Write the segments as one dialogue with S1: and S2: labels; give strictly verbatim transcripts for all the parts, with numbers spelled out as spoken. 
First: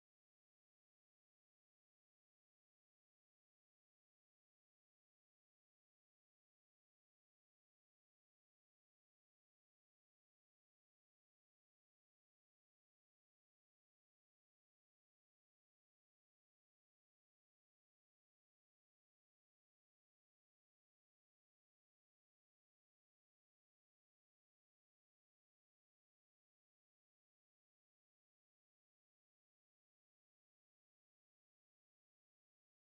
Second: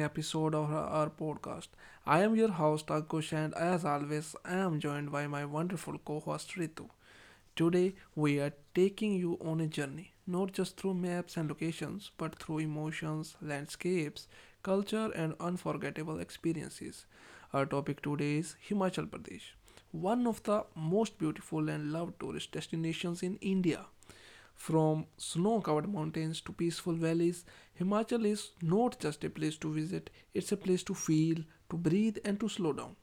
S1: episode of our podcast. I am your host, Akush, and as always, I am joined by my wonderful co host, Ritu. Today, we are taking you on a journey, not just through maps and locations, but through emotions, landscapes, culture, and unforgettable experiences. Our topic today is Himachal Pradesh, one of the most beautiful and loved tourist destinations in India. From snow covered mountains to peaceful valleys, Himachal is not just a place to visit, it's a place to feel, to breathe, and to slow down.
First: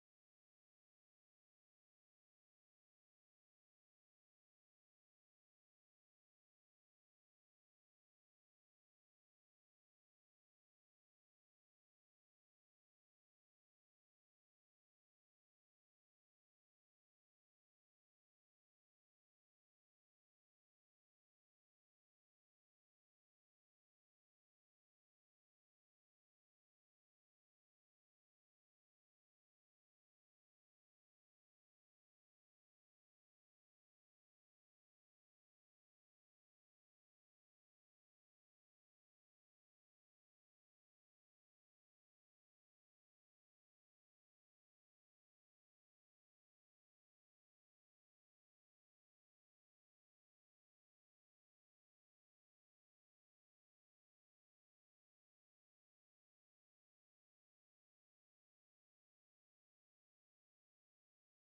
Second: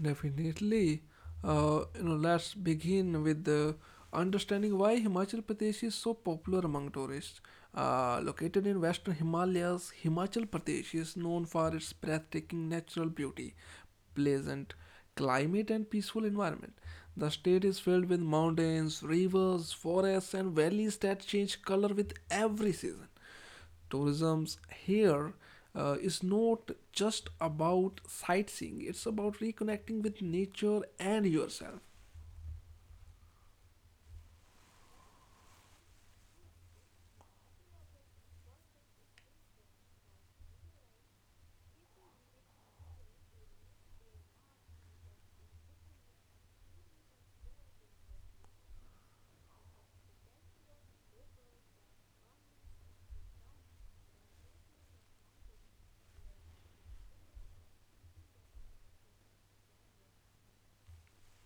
S1: Definitely. Uh, you know, let's begin with the understanding why Himachal Pradesh is so popular among tourists. Uh, located in western Himalayas, Himachal Pradesh is known for its breathtaking natural beauty, pleasant climate, and peaceful environment. The state is filled with mountains, rivers, forests, and valleys that change color with every season. Tourism's here uh, is not just about sightseeing, it's about reconnecting with nature and yourself.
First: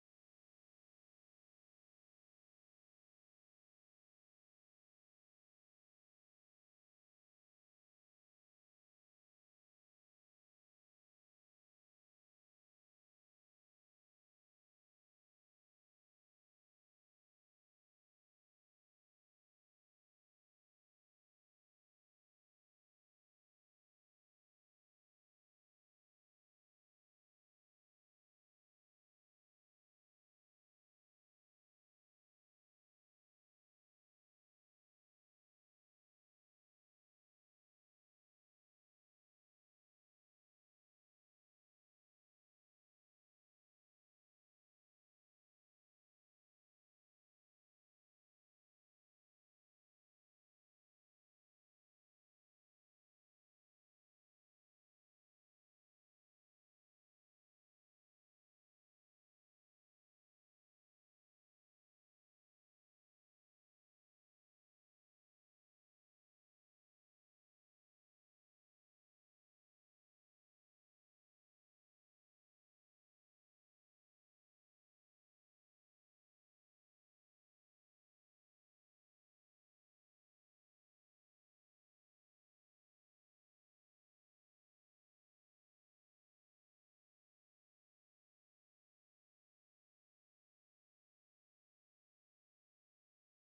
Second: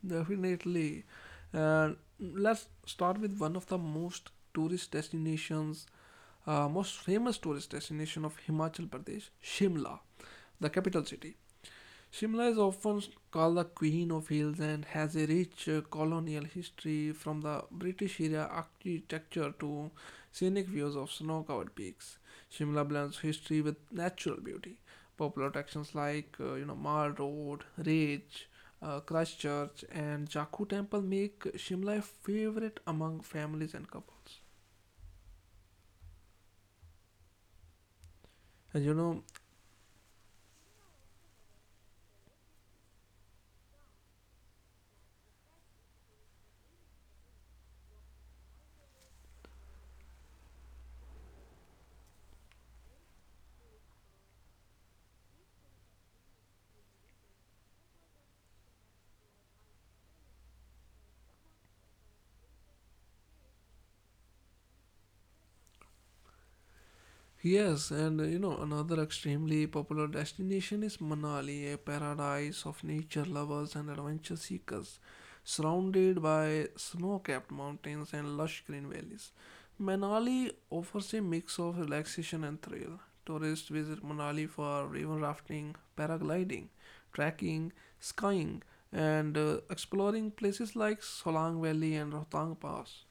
S1: Definitely. And let's start with one of the most tourist destinations, uh, most famous tourist destination of himachal pradesh, shimla, the capital city. Shimla is often called the Queen of Hills and has a rich uh, colonial history, from the British era architecture to scenic views of snow covered peaks. Shimla blends history with natural beauty. Popular attractions like uh, you know Mall Road, Ridge, uh, Christchurch, and Jakku Temple make Shimla a favorite among families and couples. And you know, yes, and uh, you know, another extremely popular destination is Manali, a paradise of nature lovers and adventure seekers, surrounded by snow capped mountains and lush green valleys. Manali offers a mix of relaxation and thrill. Tourists visit Manali for river rafting, paragliding, trekking, skiing, and uh, exploring places like Solang Valley and Rohtang Pass.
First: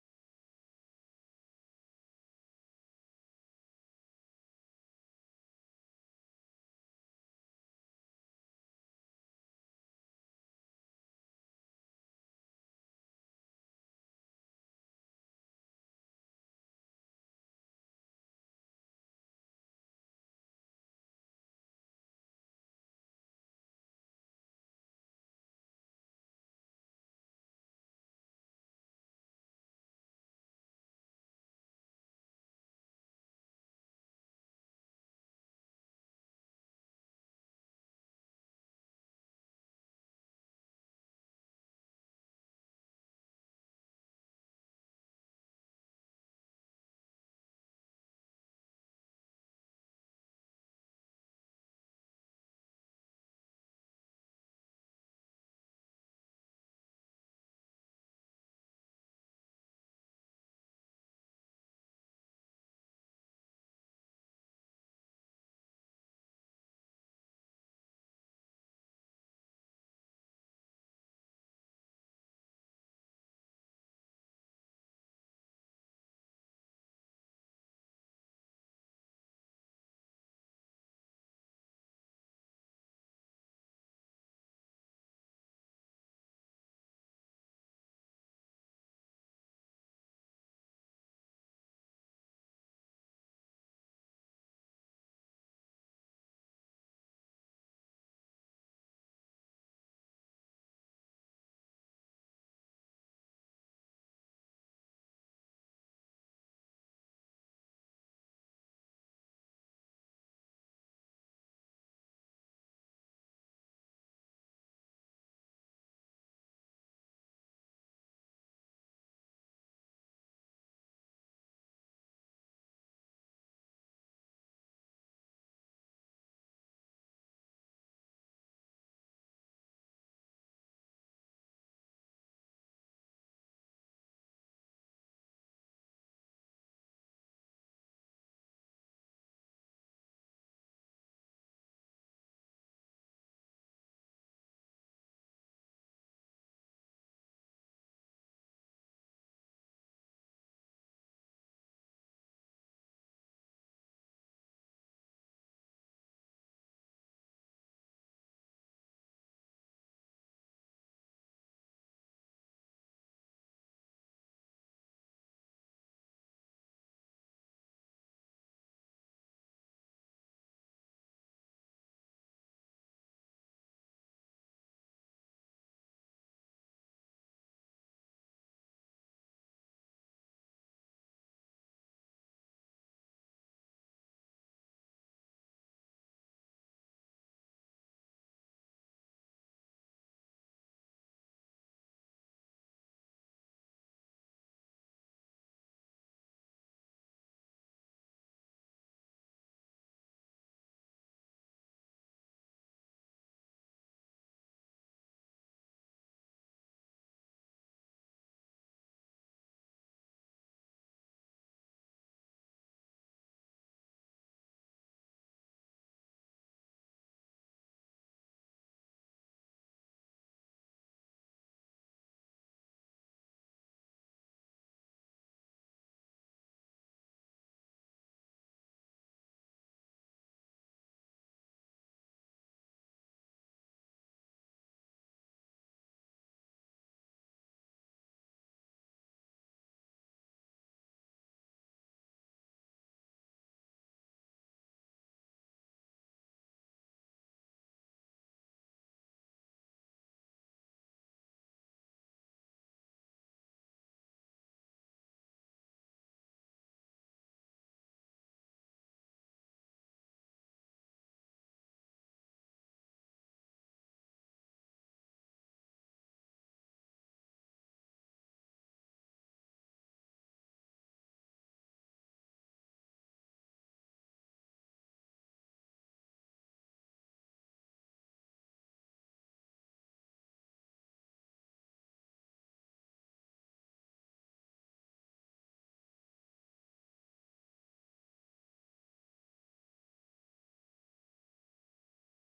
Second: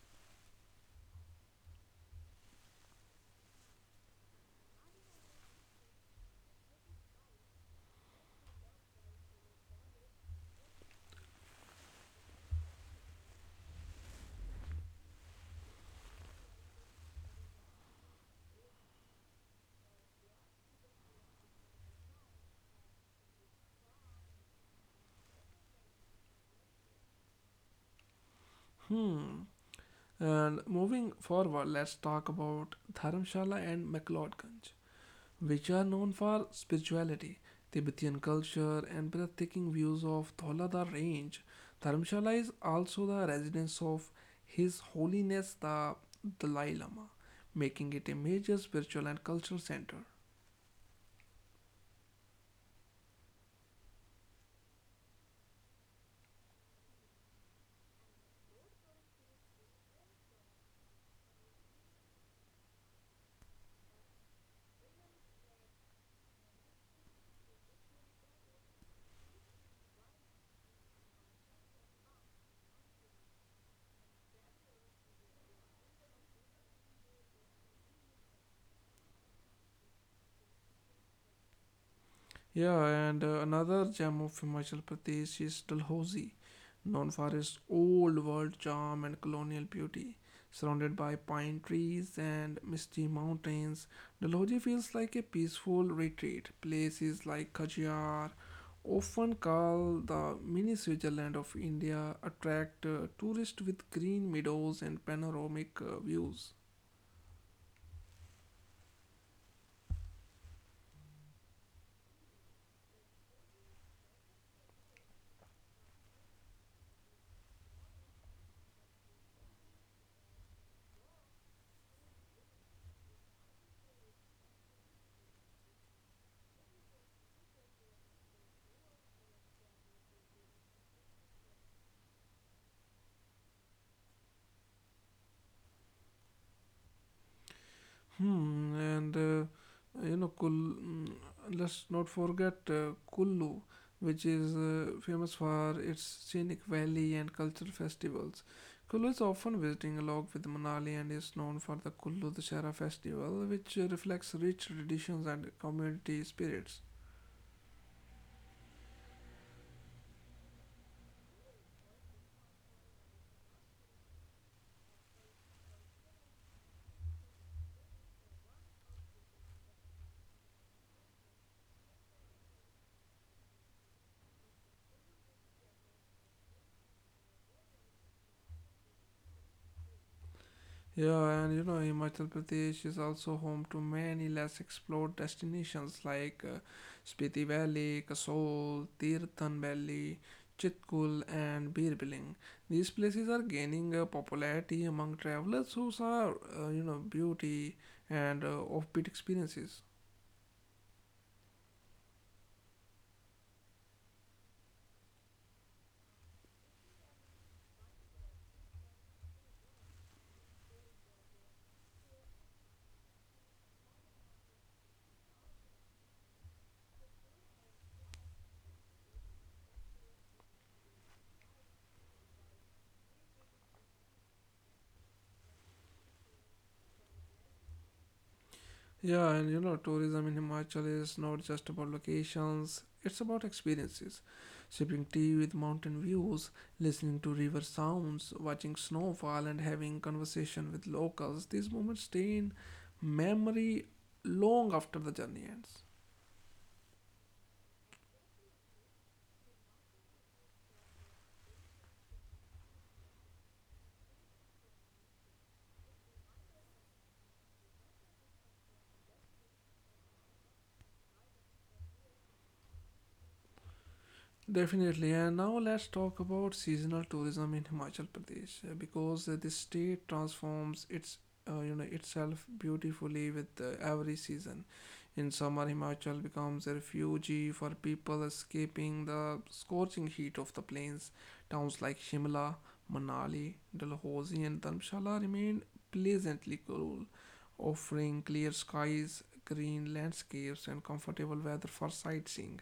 S1: Hmm. And moving forward, let's talk about Dharamshala and McLeodganj, which are known for spirituality, Tibetan culture, and breathtaking views of Dholada Range. Dharamshala is also the residence of His Holiness the Dalai Lama, making it a major spiritual and cultural center. Yeah, and uh, another gem of Himachal Pradesh is Dalhousie, known for its old world charm and colonial beauty. Surrounded by pine trees and misty mountains, Dalhousie feels like a peaceful retreat. Places like Khajiar, often called the mini Switzerland of India, attract uh, tourists with green meadows and panoramic uh, views. Hmm, and uh, you know, Kul, mm, let's not forget uh, Kullu, which is uh, famous for its scenic valley and cultural festivals. Kullu is often visiting along with Manali and is known for the Kullu Dashera festival, which uh, reflects rich traditions and community spirits. Yeah, and you know, Himachal Pradesh is also home to many less explored destinations like uh, Spiti Valley, Kasol, Tirthan Valley, Chitkul, and Birbiling. These places are gaining uh, popularity among travelers who saw, uh, you know, beauty and uh, offbeat experiences. Yeah, and you know, tourism in Himachal is not just about locations, it's about experiences. Sipping tea with mountain views, listening to river sounds, watching snowfall, and having conversation with locals. These moments stay in memory long after the journey ends. Definitely, and now let's talk about seasonal tourism in Himachal Pradesh uh, because uh, this state transforms its uh, you know itself beautifully with uh, every season. In summer, Himachal becomes a refuge for people escaping the scorching heat of the plains. Towns like Shimla, Manali, Dalhousie, and Dharamshala remain pleasantly cool, offering clear skies, green landscapes, and comfortable weather for sightseeing.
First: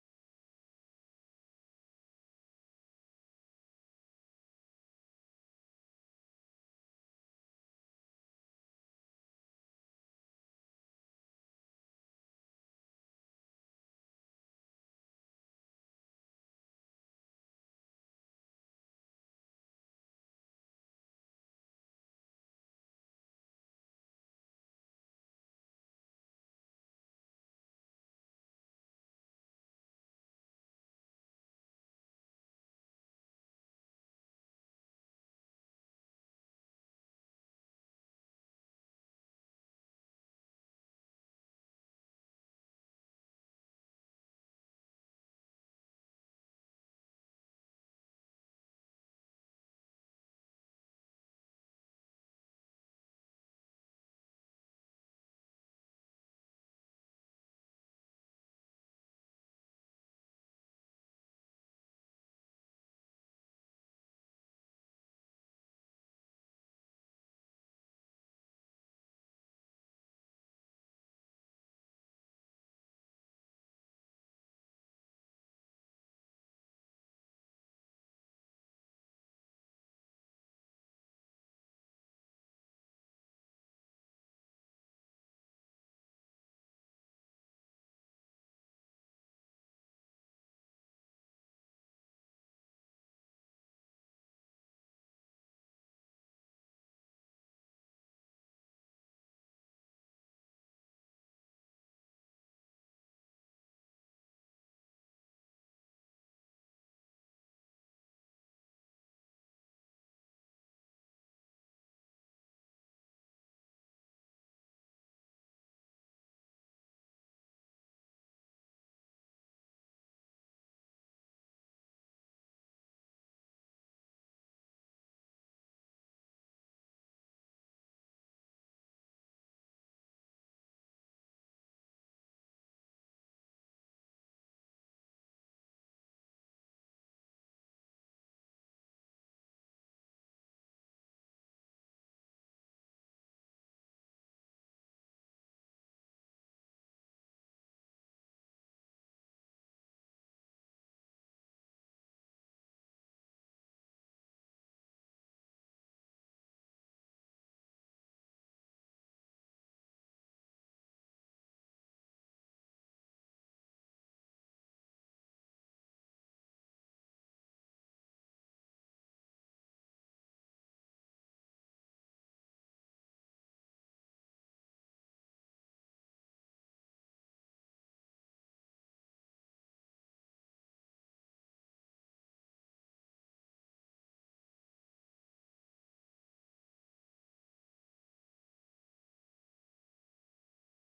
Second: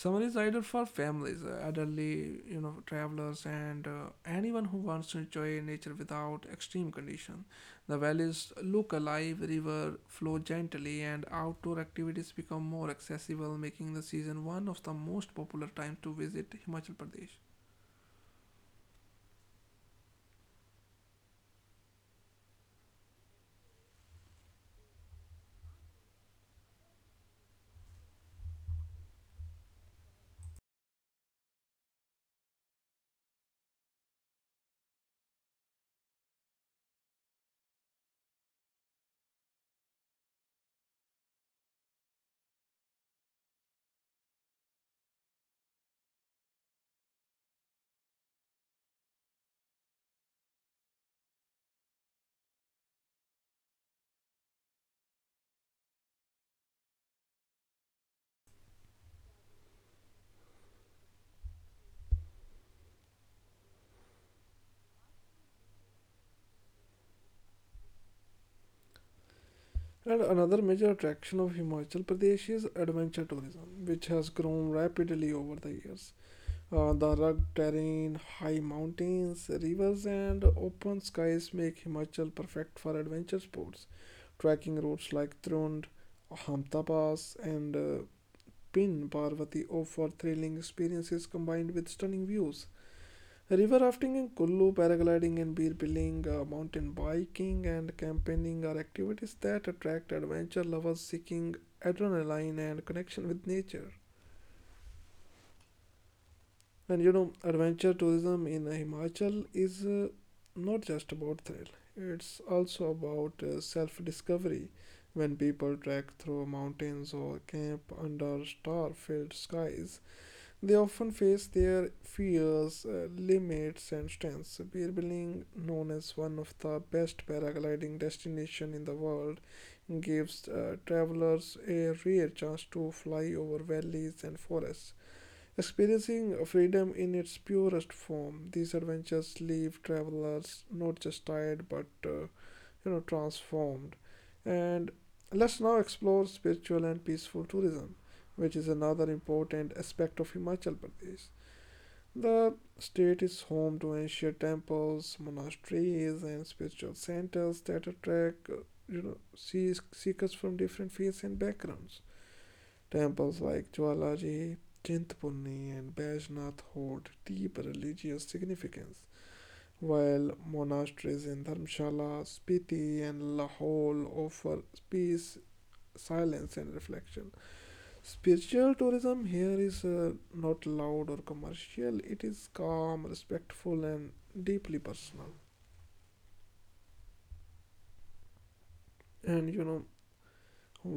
S1: Summer is ideal for families, uh, elderly, you know, travelers, and uh, anyone who wants to enjoy nature without extreme conditions. The valleys look alive, river flow gently, and outdoor activities become more accessible, making the season one of the most popular times to visit Himachal Pradesh. And another major attraction of Himachal Pradesh is adventure tourism, which has grown rapidly over the years. Uh, the rugged terrain, high mountains, rivers, and open skies make Himachal perfect for adventure sports. Trekking routes like Trund, Hamta Pass, and uh, Pin Parvati offer thrilling experiences combined with stunning views. River rafting in Kullu, paragliding and beer uh, mountain biking, and campaigning are activities that attract adventure lovers seeking adrenaline and connection with nature. And you know, adventure tourism in Himachal is uh, not just about thrill, it's also about uh, self discovery. When people trek through mountains or camp under star filled skies, they often face their fears, uh, limits, and strengths. Beer Billing, known as one of the best paragliding destinations in the world, gives uh, travelers a rare chance to fly over valleys and forests. Experiencing freedom in its purest form, these adventures leave travelers not just tired but uh, you know transformed. And let's now explore spiritual and peaceful tourism, which is another important aspect of Himachal Pradesh. The state is home to ancient temples, monasteries, and spiritual centers that attract uh, you know seekers from different faiths and backgrounds. Temples like Jwalaji, Chintapurni, and Baishnath hold deep religious significance, while monasteries in Dharamshala, Spiti, and Lahore offer peace, silence, and reflection. Spiritual tourism here is uh, not loud or commercial, it is calm, respectful, and deeply personal. And you know,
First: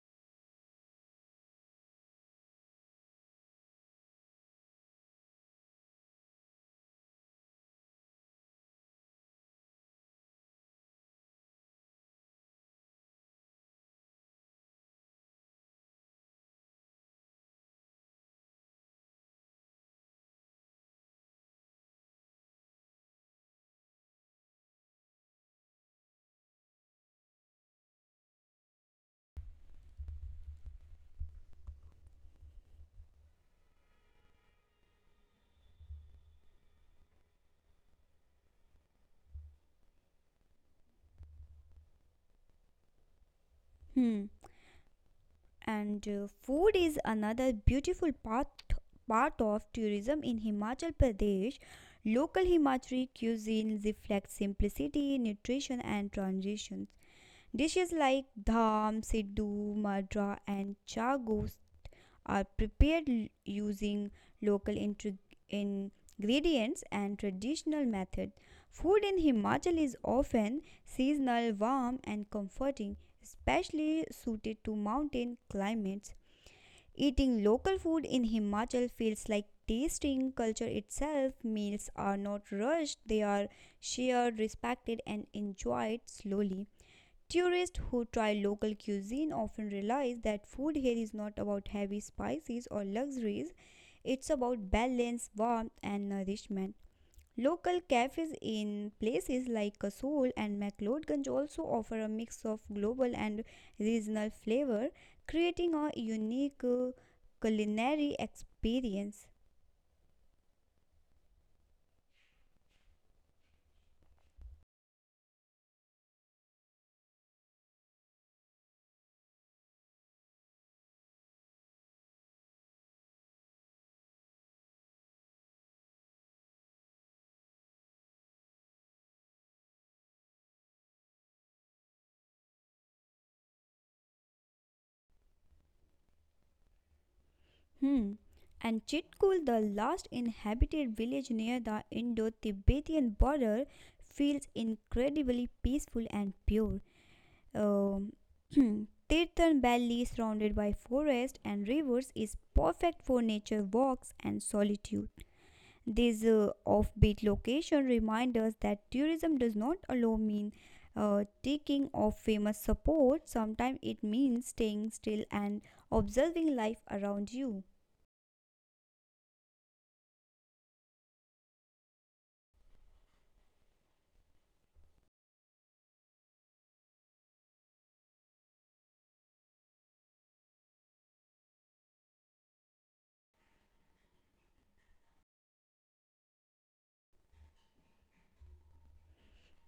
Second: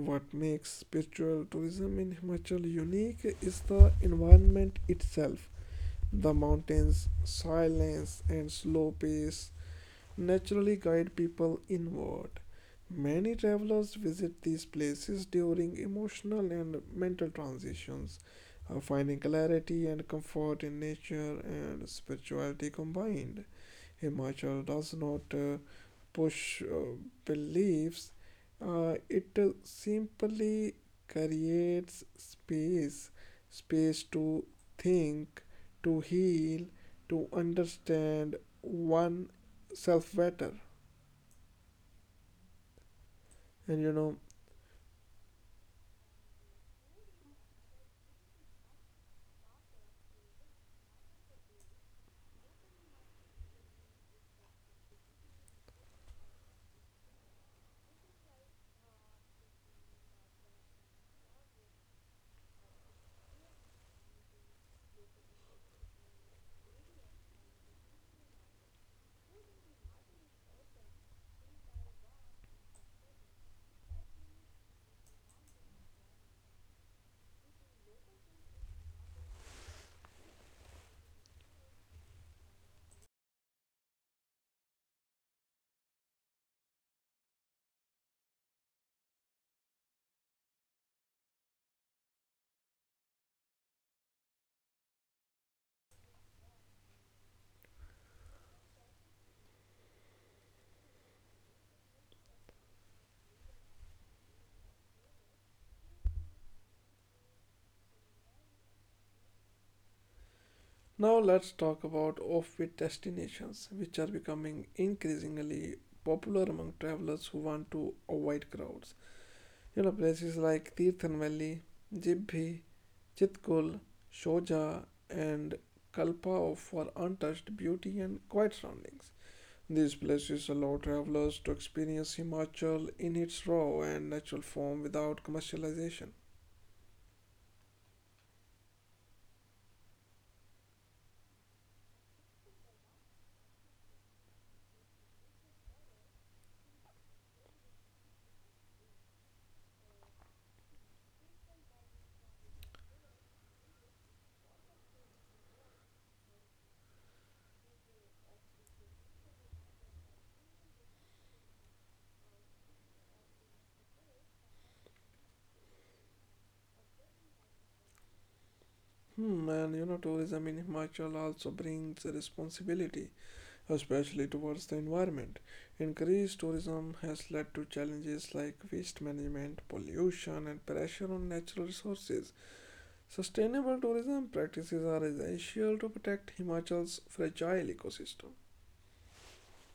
S1: what makes spiritual tourism in Himachal unique is the environment itself. The mountain's silence and slow pace naturally guide people inward. Many travelers visit these places during emotional and mental transitions, uh, finding clarity and comfort in nature and spirituality combined. Himachal does not uh, push uh, beliefs, uh, it uh, simply creates space, space to think, to heal, to understand oneself better. And you know,
S2: Hmm. And uh, food is another beautiful part part of tourism in Himachal Pradesh. Local Himachali cuisine reflects simplicity, nutrition, and transitions. Dishes like dham, siddu, madra, and chagu are prepared l- using local intri- ingredients and traditional method. Food in Himachal is often seasonal, warm and comforting, especially suited to mountain climates. Eating local food in Himachal feels like tasting culture itself. Meals are not rushed, they are shared, respected and enjoyed slowly. Tourists who try local cuisine often realize that food here is not about heavy spices or luxuries, it's about balance, warmth, and nourishment. Local cafes in places like Kasol and McLeodganj also offer a mix of global and regional flavor, creating a unique uh, culinary experience.
S1: now let's talk about offbeat destinations, which are becoming increasingly popular among travelers who want to avoid crowds. You know, places like Tirthan Valley, Jibhi, Chitkul, Shoja, and Kalpa offer untouched beauty and quiet surroundings. These places allow travelers to experience Himachal in its raw and natural form without commercialization.
S2: Hmm. And Chitkul, the last inhabited village near the Indo Tibetan border, feels incredibly peaceful and pure. Um, Tirthan Valley, surrounded by forest and rivers, is perfect for nature walks and solitude. This uh, offbeat location reminds us that tourism does not alone mean uh, taking off famous support, sometimes it means staying still and observing life around you.
S1: Hmm, and you know, tourism in Himachal also brings a responsibility, especially towards the environment. Increased tourism has led to challenges like waste management, pollution, and pressure on natural resources. Sustainable tourism practices are essential to protect Himachal's fragile ecosystem.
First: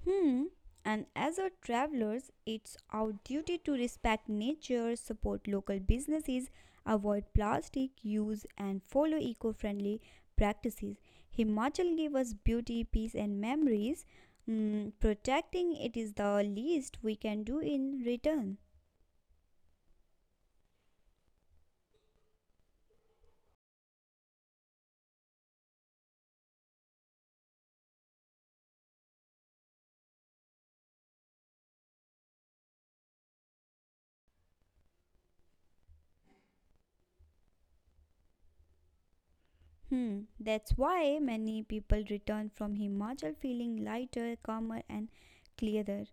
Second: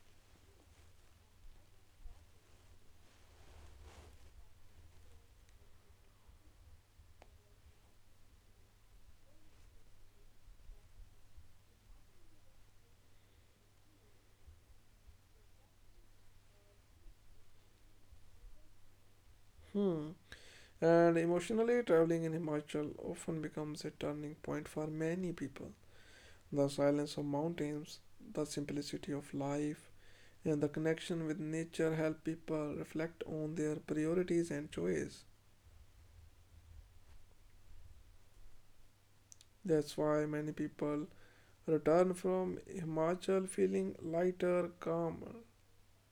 S2: Hmm. And as a travelers, it's our duty to respect nature, support local businesses, avoid plastic use, and follow eco-friendly practices. Himachal gave us beauty, peace, and memories. Hmm, protecting it is the least we can do in return.
S1: Hmm. And emotionally, traveling in Himachal often becomes a turning point for many people. The silence of mountains, the simplicity of life, and the connection with nature help people reflect on their priorities and choices. That's
S2: Hmm,
S1: why many
S2: that's
S1: people
S2: why many people
S1: return
S2: return
S1: from
S2: from Himachal
S1: Himachal
S2: feeling
S1: feeling
S2: lighter,
S1: lighter,
S2: calmer, and
S1: calmer.
S2: clearer.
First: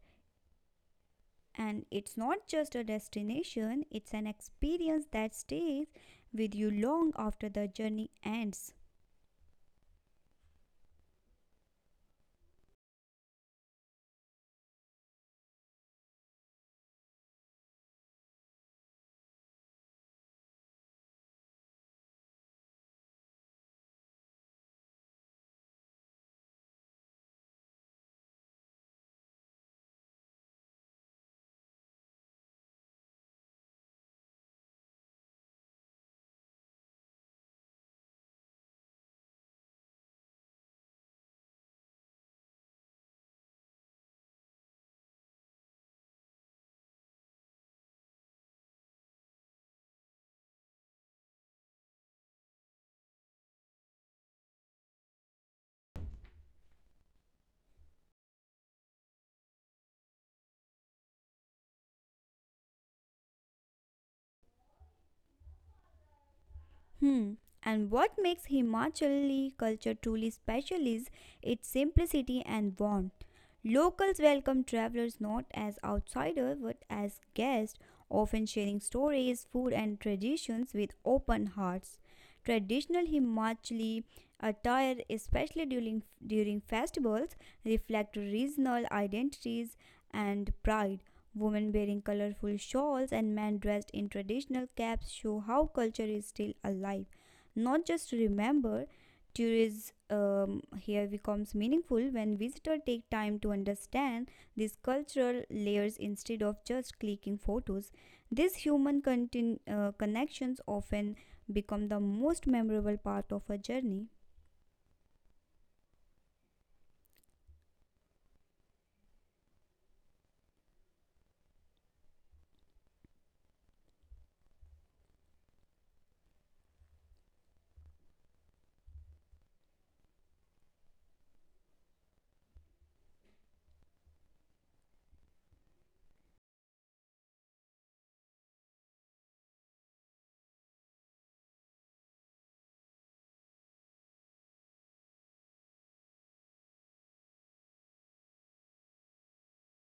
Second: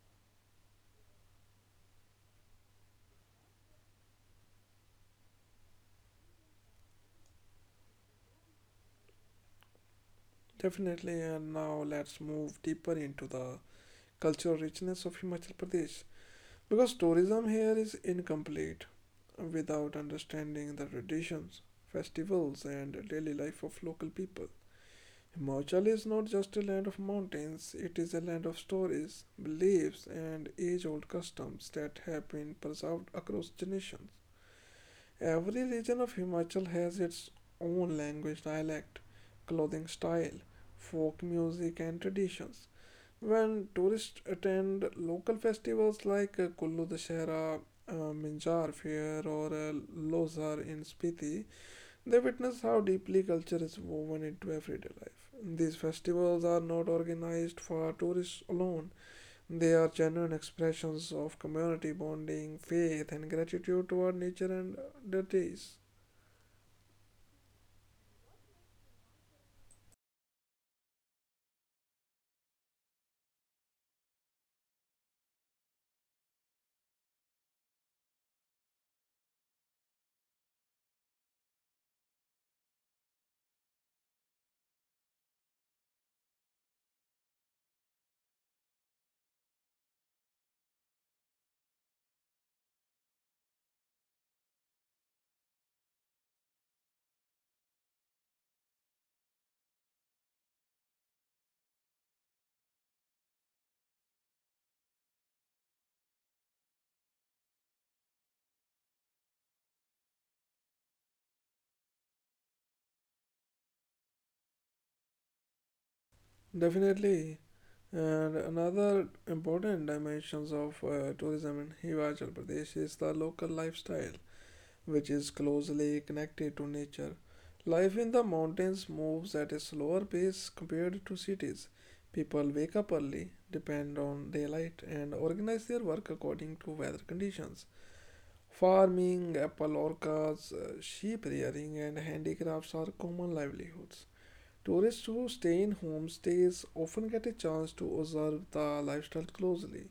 S2: And it's not just a destination, it's an experience that stays with you long after the journey ends.
S1: Definitely, and now let's move deeper into the cultural richness of Himachal Pradesh, because tourism here is incomplete without understanding the traditions, festivals, and daily life of local people. Himachal is not just a land of mountains, it is a land of stories, beliefs, and age old customs that have been preserved across generations. Every region of Himachal has its own language dialect, clothing style, folk music, and traditions. When tourists attend local festivals like uh, Kullu Dashera, uh, Minjar Fair, or uh, Lozar in Spiti, they witness how deeply culture is woven into everyday life. These festivals are not organized for tourists alone, they are genuine expressions of community bonding, faith, and gratitude toward nature and deities.
S2: Hmm. And what makes Himachali culture truly special is its simplicity and warmth. Locals welcome travelers not as outsiders but as guests, often sharing stories, food, and traditions with open hearts. Traditional Himachali attire, especially during during festivals, reflect regional identities and pride. Women wearing colorful shawls and men dressed in traditional caps show how culture is still alive. Not just remember, tourism um, here becomes meaningful when visitors take time to understand these cultural layers instead of just clicking photos. These human contin- uh, connections often become the most memorable part of a journey.
S1: Definitely. And another important dimensions of uh, tourism in Himachal Pradesh is the local lifestyle, which is closely connected to nature. Life in the mountains moves at a slower pace compared to cities. People wake up early, depend on daylight, and organize their work according to weather conditions. Farming, apple orchards, uh, sheep rearing, and handicrafts are common livelihoods. Tourists who stay in homestays often get a chance to observe the lifestyle closely,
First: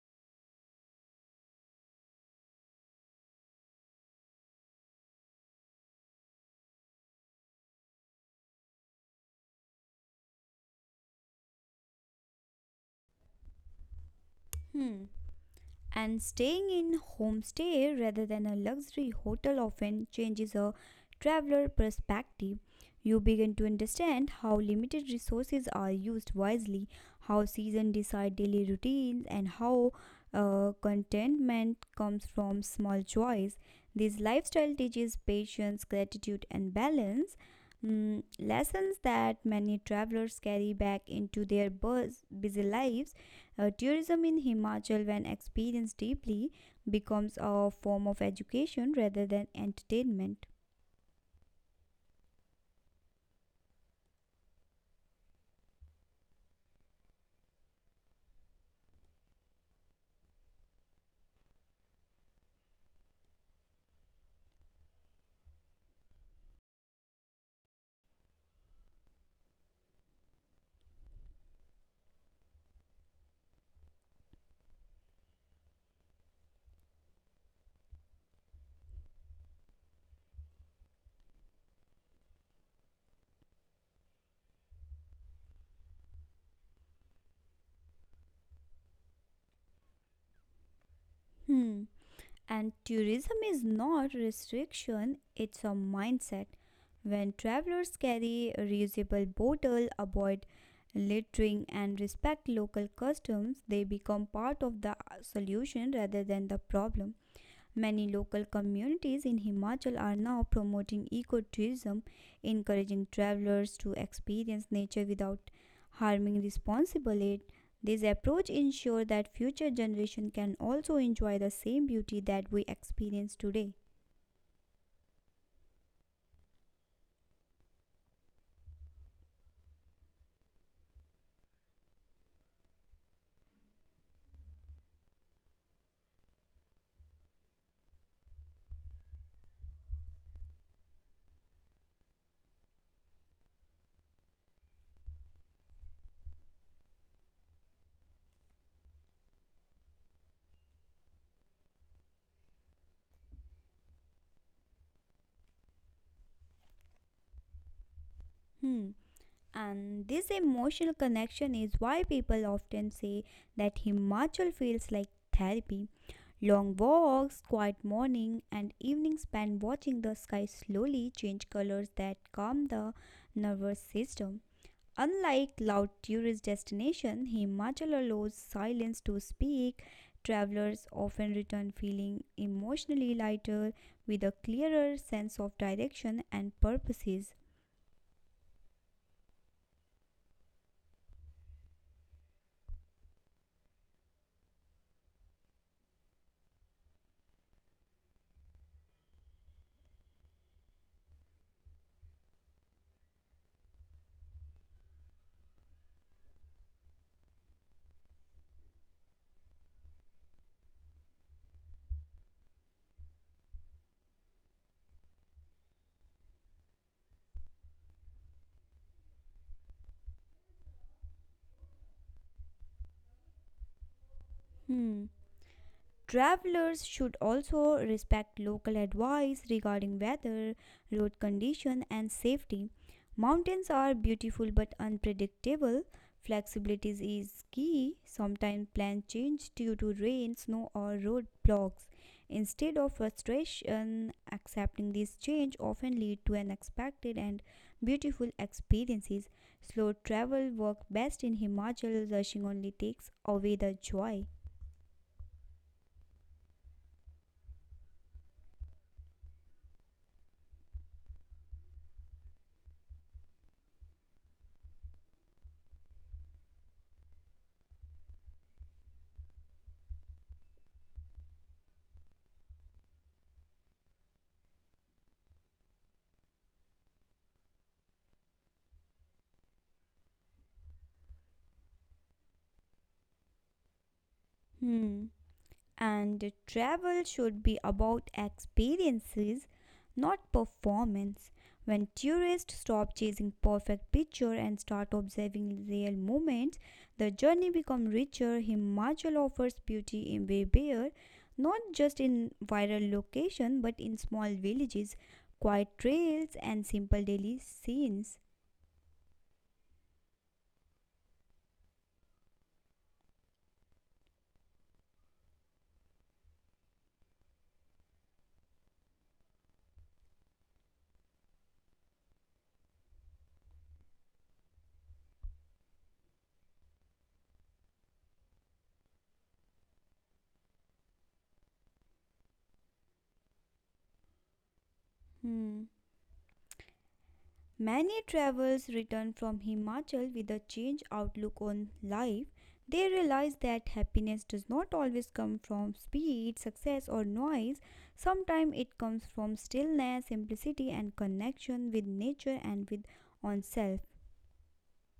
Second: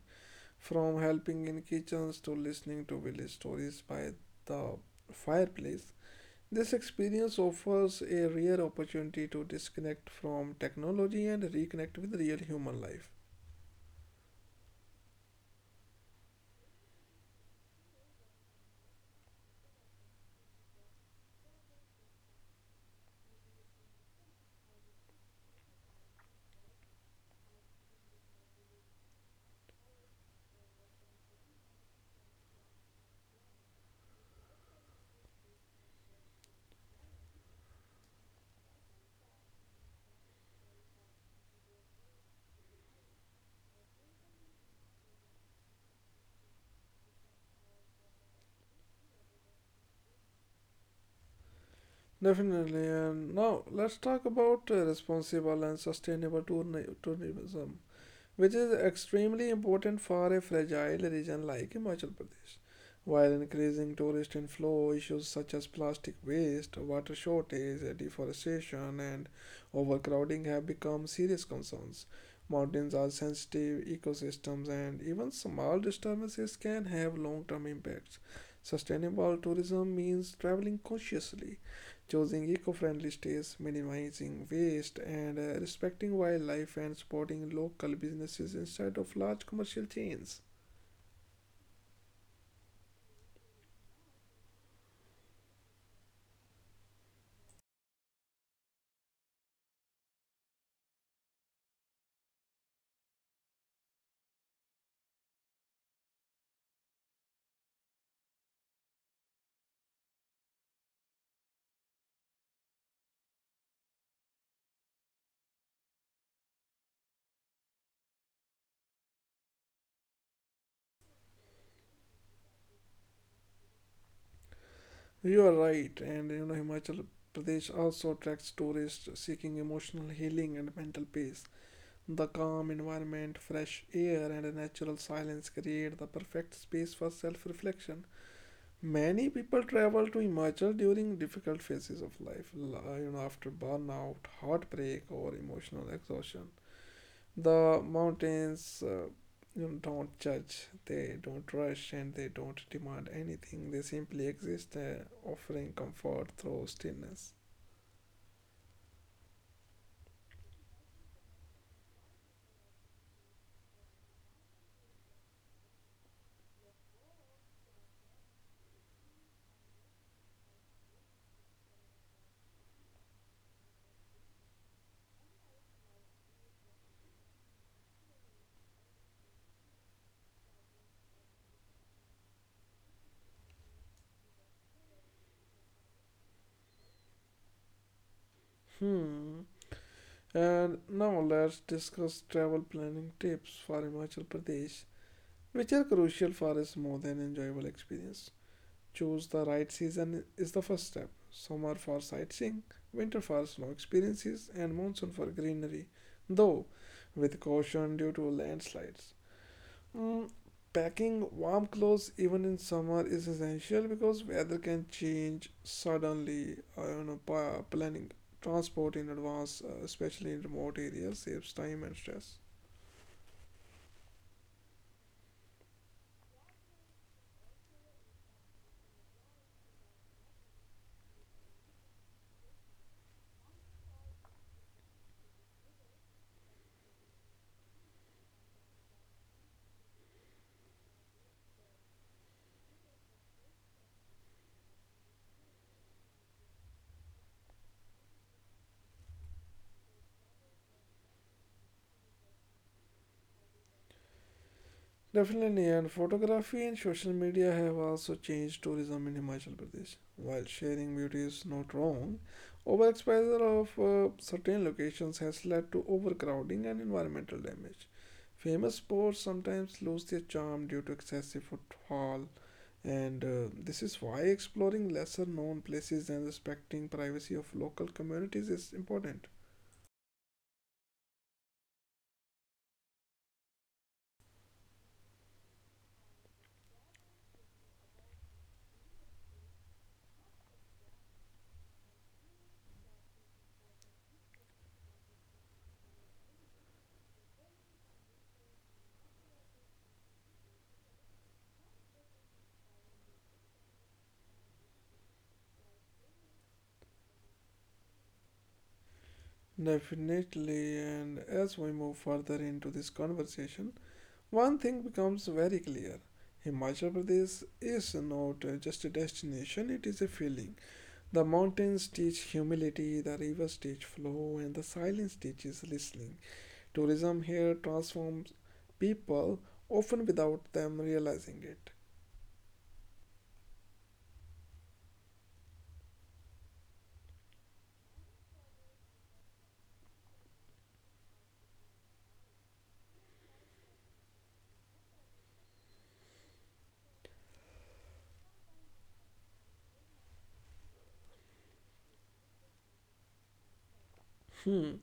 S1: from helping in kitchens to listening to village stories by the fireplace. This experience offers a rare opportunity to disconnect from technology and reconnect with real human life.
S2: Hmm. And staying in homestay rather than a luxury hotel often changes a traveler perspective. You begin to understand how limited resources are used wisely, how seasons decide daily routines, and how uh, contentment comes from small joys. This lifestyle teaches patience, gratitude, and balance. Mm, lessons that many travelers carry back into their buzz, busy lives uh, tourism in Himachal, when experienced deeply, becomes a form of education rather than entertainment.
S1: Definitely, and now let's talk about uh, responsible and sustainable tourna- tourism, which is extremely important for a fragile region like Himachal Pradesh. While increasing tourist inflow, issues such as plastic waste, water shortage, deforestation, and overcrowding have become serious concerns. Mountains are sensitive ecosystems, and even small disturbances can have long term impacts. Sustainable tourism means traveling consciously, choosing eco-friendly stays, minimizing waste, and uh, respecting wildlife and supporting local businesses instead of large commercial chains.
S2: Hmm. And tourism is not restriction, it's a mindset. When travelers carry a reusable bottle, avoid littering and respect local customs, they become part of the solution rather than the problem. Many local communities in Himachal are now promoting ecotourism, encouraging travelers to experience nature without harming responsibly. It. This approach ensures that future generations can also enjoy the same beauty that we experience today.
S1: You are right, and you know Himachal Pradesh also attracts tourists seeking emotional healing and mental peace. The calm environment, fresh air, and a natural silence create the perfect space for self-reflection. Many people travel to Himachal during difficult phases of life, li- you know, after burnout, heartbreak, or emotional exhaustion. The mountains uh, you know, don't judge, they don't rush, and they don't demand anything. They simply exist, uh, offering comfort through stillness.
S2: Hmm. And this emotional connection is why people often say that Himachal feels like therapy. Long walks, quiet morning and evening spent watching the sky slowly change colors that calm the nervous system. Unlike loud tourist destinations, Himachal allows silence to speak. Travelers often return feeling emotionally lighter with a clearer sense of direction and purposes.
S1: Hmm. And now let's discuss travel planning tips for Himachal Pradesh, which are crucial for a smooth and enjoyable experience. Choose the right season is the first step. Summer for sightseeing, winter for snow experiences, and monsoon for greenery, though with caution due to landslides. Mm, packing warm clothes even in summer is essential because weather can change suddenly. I do know, pa- planning transport in advance, uh, especially in remote areas, saves time and stress.
S2: Hmm. Travelers should also respect local advice regarding weather, road condition, and safety. Mountains are beautiful but unpredictable. Flexibility is key. Sometimes plans change due to rain, snow, or roadblocks. Instead of frustration, accepting this change often lead to unexpected and beautiful experiences. Slow travel work best in Himachal. Rushing only takes away the joy.
S1: Definitely, and photography and social media have also changed tourism in Himachal Pradesh. While sharing beauty is not wrong, overexposure of uh, certain locations has led to overcrowding and environmental damage. Famous sports sometimes lose their charm due to excessive footfall. And uh, this is why exploring lesser known places and respecting privacy of local communities is important.
S2: Hmm. And travel should be about experiences, not performance. When tourists stop chasing perfect picture and start observing real moments, the journey becomes richer. Himachal offers beauty in bare, not just in viral location, but in small villages, quiet trails, and simple daily scenes.
S1: Definitely, and as we move further into this conversation, one thing becomes very clear. Himachal Pradesh is not uh, just a destination, it is a feeling. The mountains teach humility, the rivers teach flow, and the silence teaches listening. Tourism here transforms people, often without them realizing it.
S2: Hmm. Many travelers return from Himachal with a changed outlook on life. They realize that happiness does not always come from speed, success, or noise. Sometimes it comes from stillness, simplicity, and connection with nature and with oneself.
S1: Hmm.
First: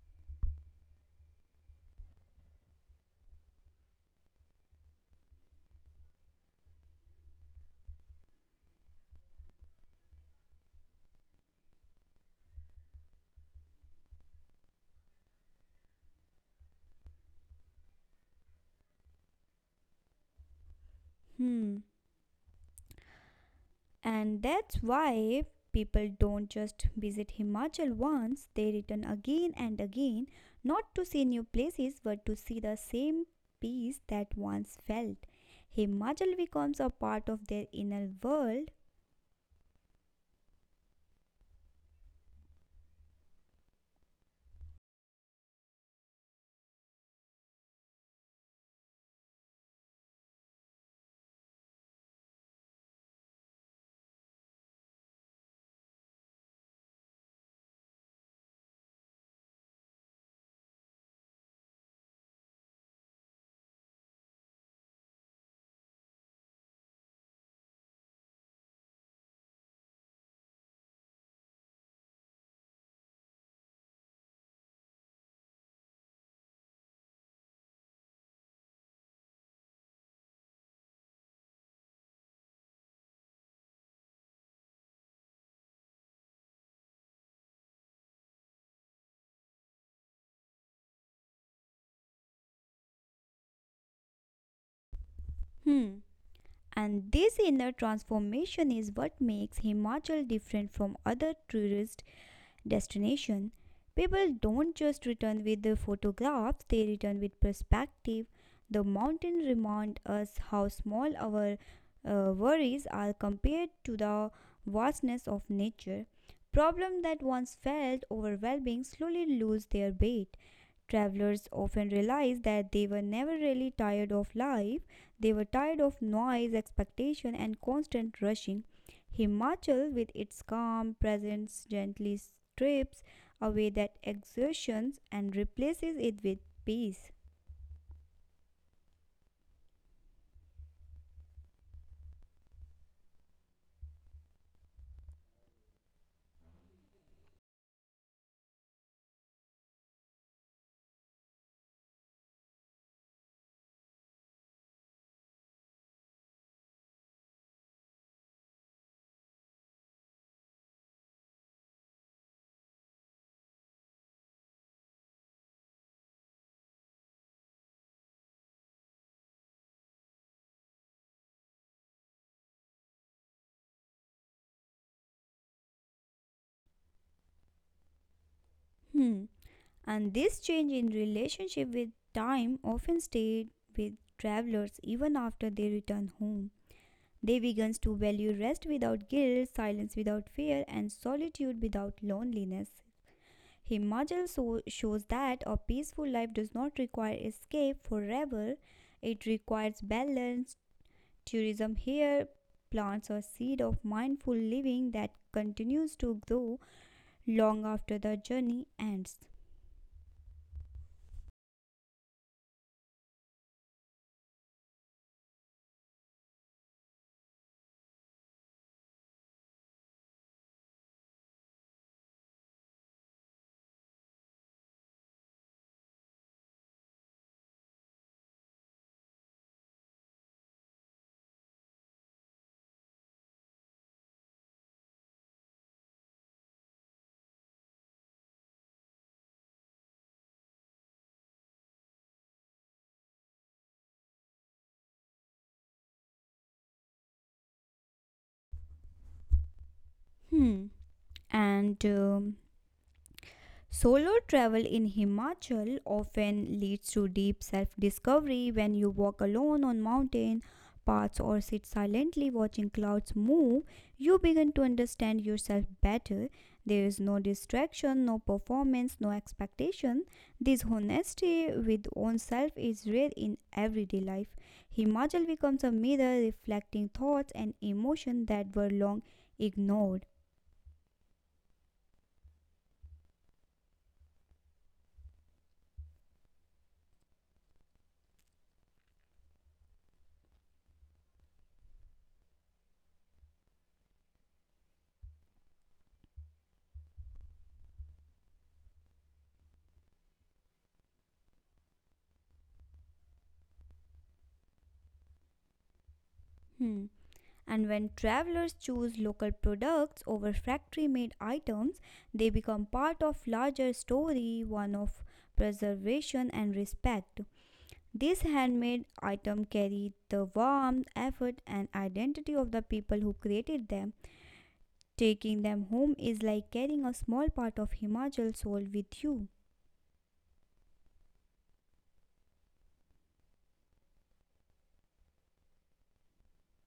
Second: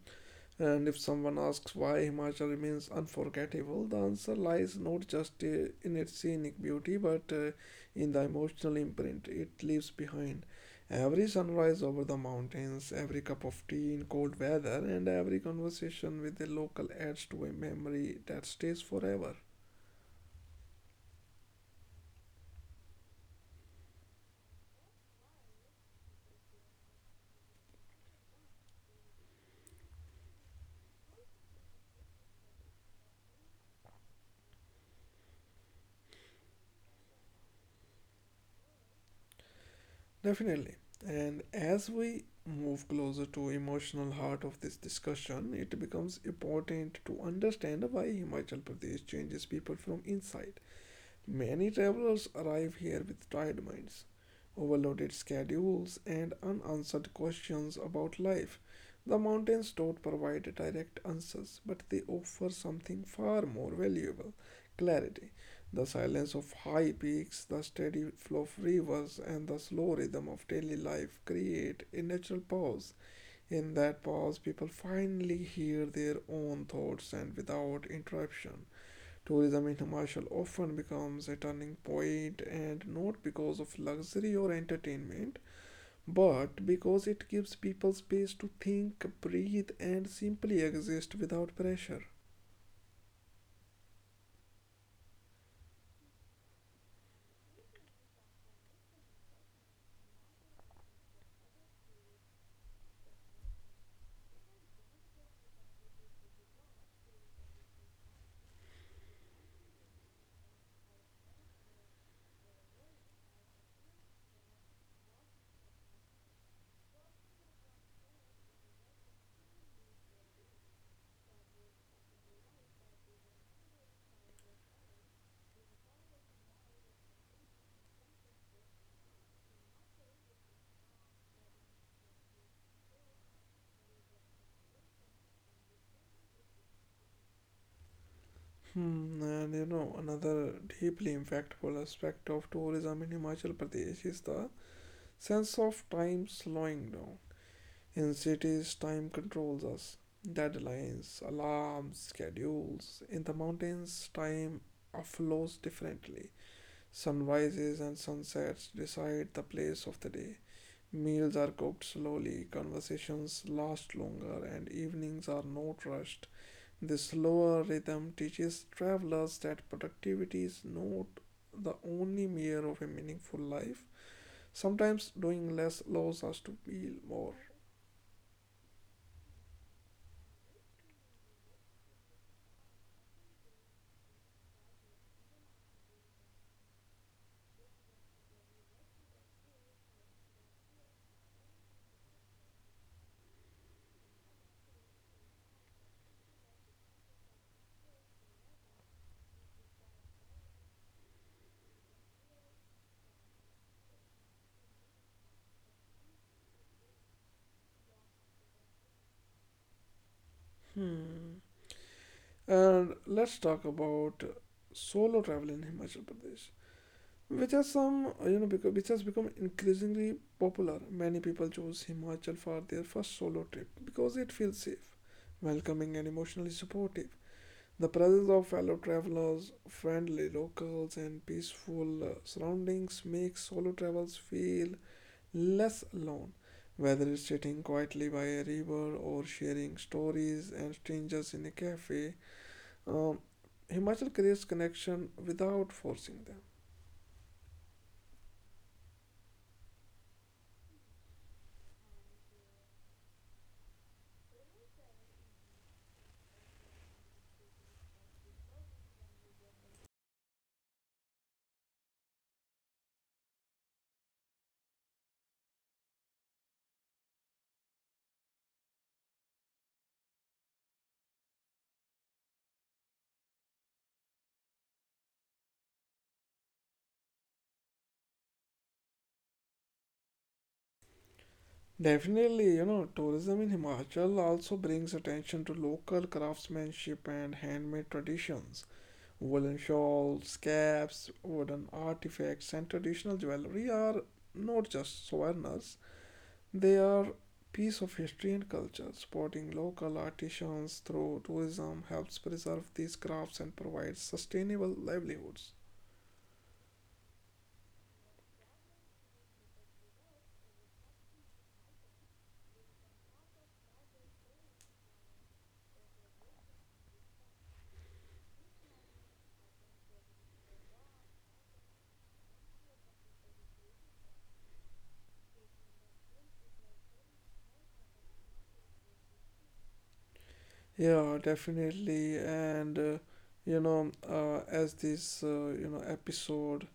S1: And if someone asks why Himachal remains unforgettable, the answer lies not just uh, in its scenic beauty but uh, in the emotional imprint it leaves behind. Every sunrise over the mountains, every cup of tea in cold weather, and every conversation with a local adds to a memory that stays forever.
S2: Hmm. And that's why people don't just visit Himachal once, they return again and again, not to see new places but to see the same peace that once felt. Himachal becomes a part of their inner world.
S1: Definitely. And as we move closer to emotional heart of this discussion, it becomes important to understand why Himachal Pradesh changes people from inside. Many travelers arrive here with tired minds, overloaded schedules, and unanswered questions about life. The mountains don't provide direct answers, but they offer something far more valuable: clarity. The silence of high peaks, the steady flow of rivers, and the slow rhythm of daily life create a natural pause. In that pause, people finally hear their own thoughts and without interruption. Tourism in Himachal often becomes a turning point and not because of luxury or entertainment, but because it gives people space to think, breathe, and simply exist without pressure.
S2: Hmm. And this inner transformation is what makes Himachal different from other tourist destination. People don't just return with the photographs, they return with perspective. The mountain remind us how small our uh, worries are compared to the vastness of nature. Problems that once felt overwhelming slowly lose their weight. Travelers often realize that they were never really tired of life they were tired of noise, expectation, and constant rushing. Himachal, with its calm presence, gently strips away that exertion and replaces it with peace.
S1: Hmm, and you know, another deeply impactful aspect of tourism in Himachal Pradesh is the sense of time slowing down. In cities, time controls us. Deadlines, alarms, schedules. In the mountains, time flows differently. Sunrises and sunsets decide the place of the day. Meals are cooked slowly, conversations last longer, and evenings are not rushed. This slower rhythm teaches travelers that productivity is not the only measure of a meaningful life. Sometimes doing less allows us to feel more.
S2: Hmm. And this change in relationship with time often stayed with travelers even after they return home. They began to value rest without guilt, silence without fear, and solitude without loneliness. Himachal so- shows that a peaceful life does not require escape forever, it requires balance. Tourism here plants a seed of mindful living that continues to grow long after the journey ends.
S1: Hmm. And let's talk about solo travel in Himachal Pradesh, which has some, you know, because which has become increasingly popular. Many people choose Himachal for their first solo trip because it feels safe, welcoming, and emotionally supportive. The presence of fellow travelers, friendly locals, and peaceful uh, surroundings makes solo travels feel less alone, whether it's sitting quietly by a river or sharing stories and strangers in a cafe. um, Himachal creates connection without forcing them.
S2: Hmm. And um, solo travel in Himachal often leads to deep self-discovery when you walk alone on mountain paths or sit silently watching clouds move, you begin to understand yourself better. There is no distraction, no performance, no expectation. This honesty with oneself is rare in everyday life. Himachal becomes a mirror reflecting thoughts and emotions that were long ignored.
S1: Definitely, you know, tourism in Himachal also brings attention to local craftsmanship and handmade traditions. Woolen shawls, caps, wooden artifacts, and traditional jewelry are not just souvenirs, they are piece of history and culture. Supporting local artisans through tourism helps preserve these crafts and provides sustainable livelihoods.
S2: Hmm. And when travelers choose local products over factory made items, they become part of larger story, one of preservation and respect. These handmade items carry the warmth, effort, and identity of the people who created them. Taking them home is like carrying a small part of Himachal's soul with you.
S1: Yeah, definitely, and uh, you know, uh, as this uh, you know episode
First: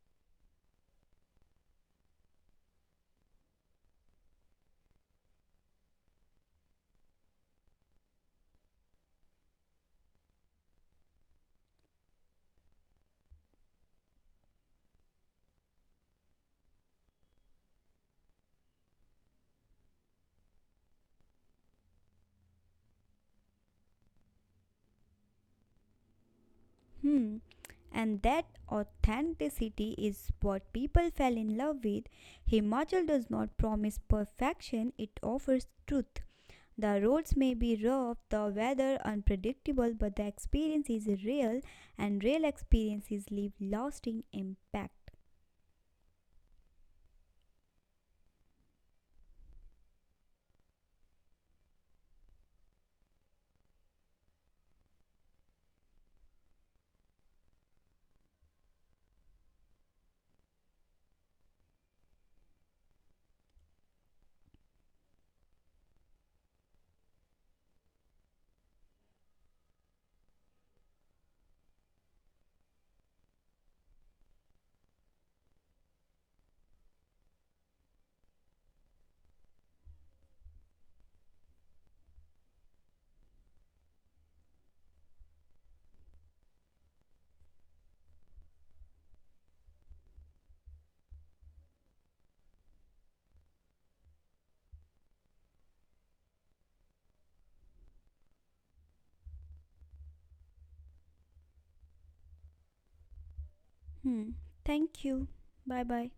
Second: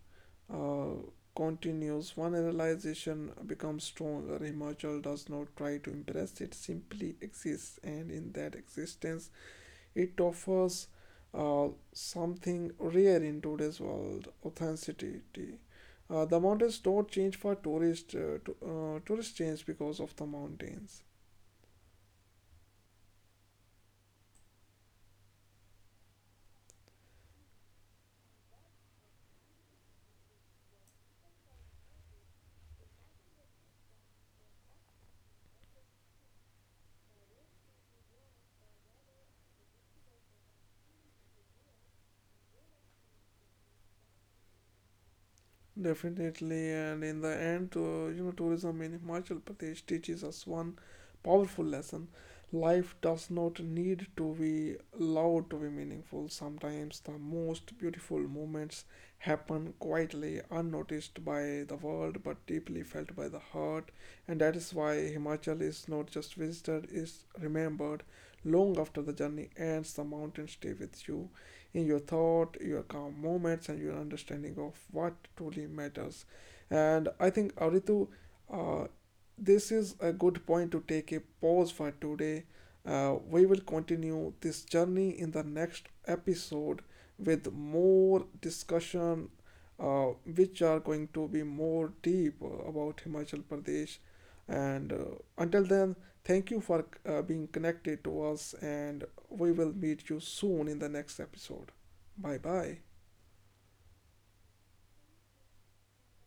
S1: uh, continues. One realization becomes stronger. Himachal does not try to impress, it simply exists, and in that existence, it offers uh, something rare in today's world: authenticity. Uh, the mountains don't change for tourists, uh, to, uh, tourists change because of the mountains.
S2: Hmm. And that authenticity is what people fell in love with. Himachal does not promise perfection, it offers truth. The roads may be rough, the weather unpredictable, but the experience is real, and real experiences leave lasting impact.
S1: Definitely, and in the end, uh, you know, tourism in Himachal Pradesh teaches us one powerful lesson. Life does not need to be loud to be meaningful. Sometimes the most beautiful moments happen quietly, unnoticed by the world, but deeply felt by the heart. And that is why Himachal is not just visited, is remembered long after the journey ends. The mountains stay with you in your thought, your calm moments, and your understanding of what truly matters. And I think, Aritu, uh, this is a good point to take a pause for today. Uh, we will continue this journey in the next episode with more discussion, uh, which are going to be more deep about Himachal Pradesh. And uh, Until then, thank you for uh, being connected to us, and we will meet you soon in the next episode. Bye bye.
S2: Hmm. Thank you. Bye bye.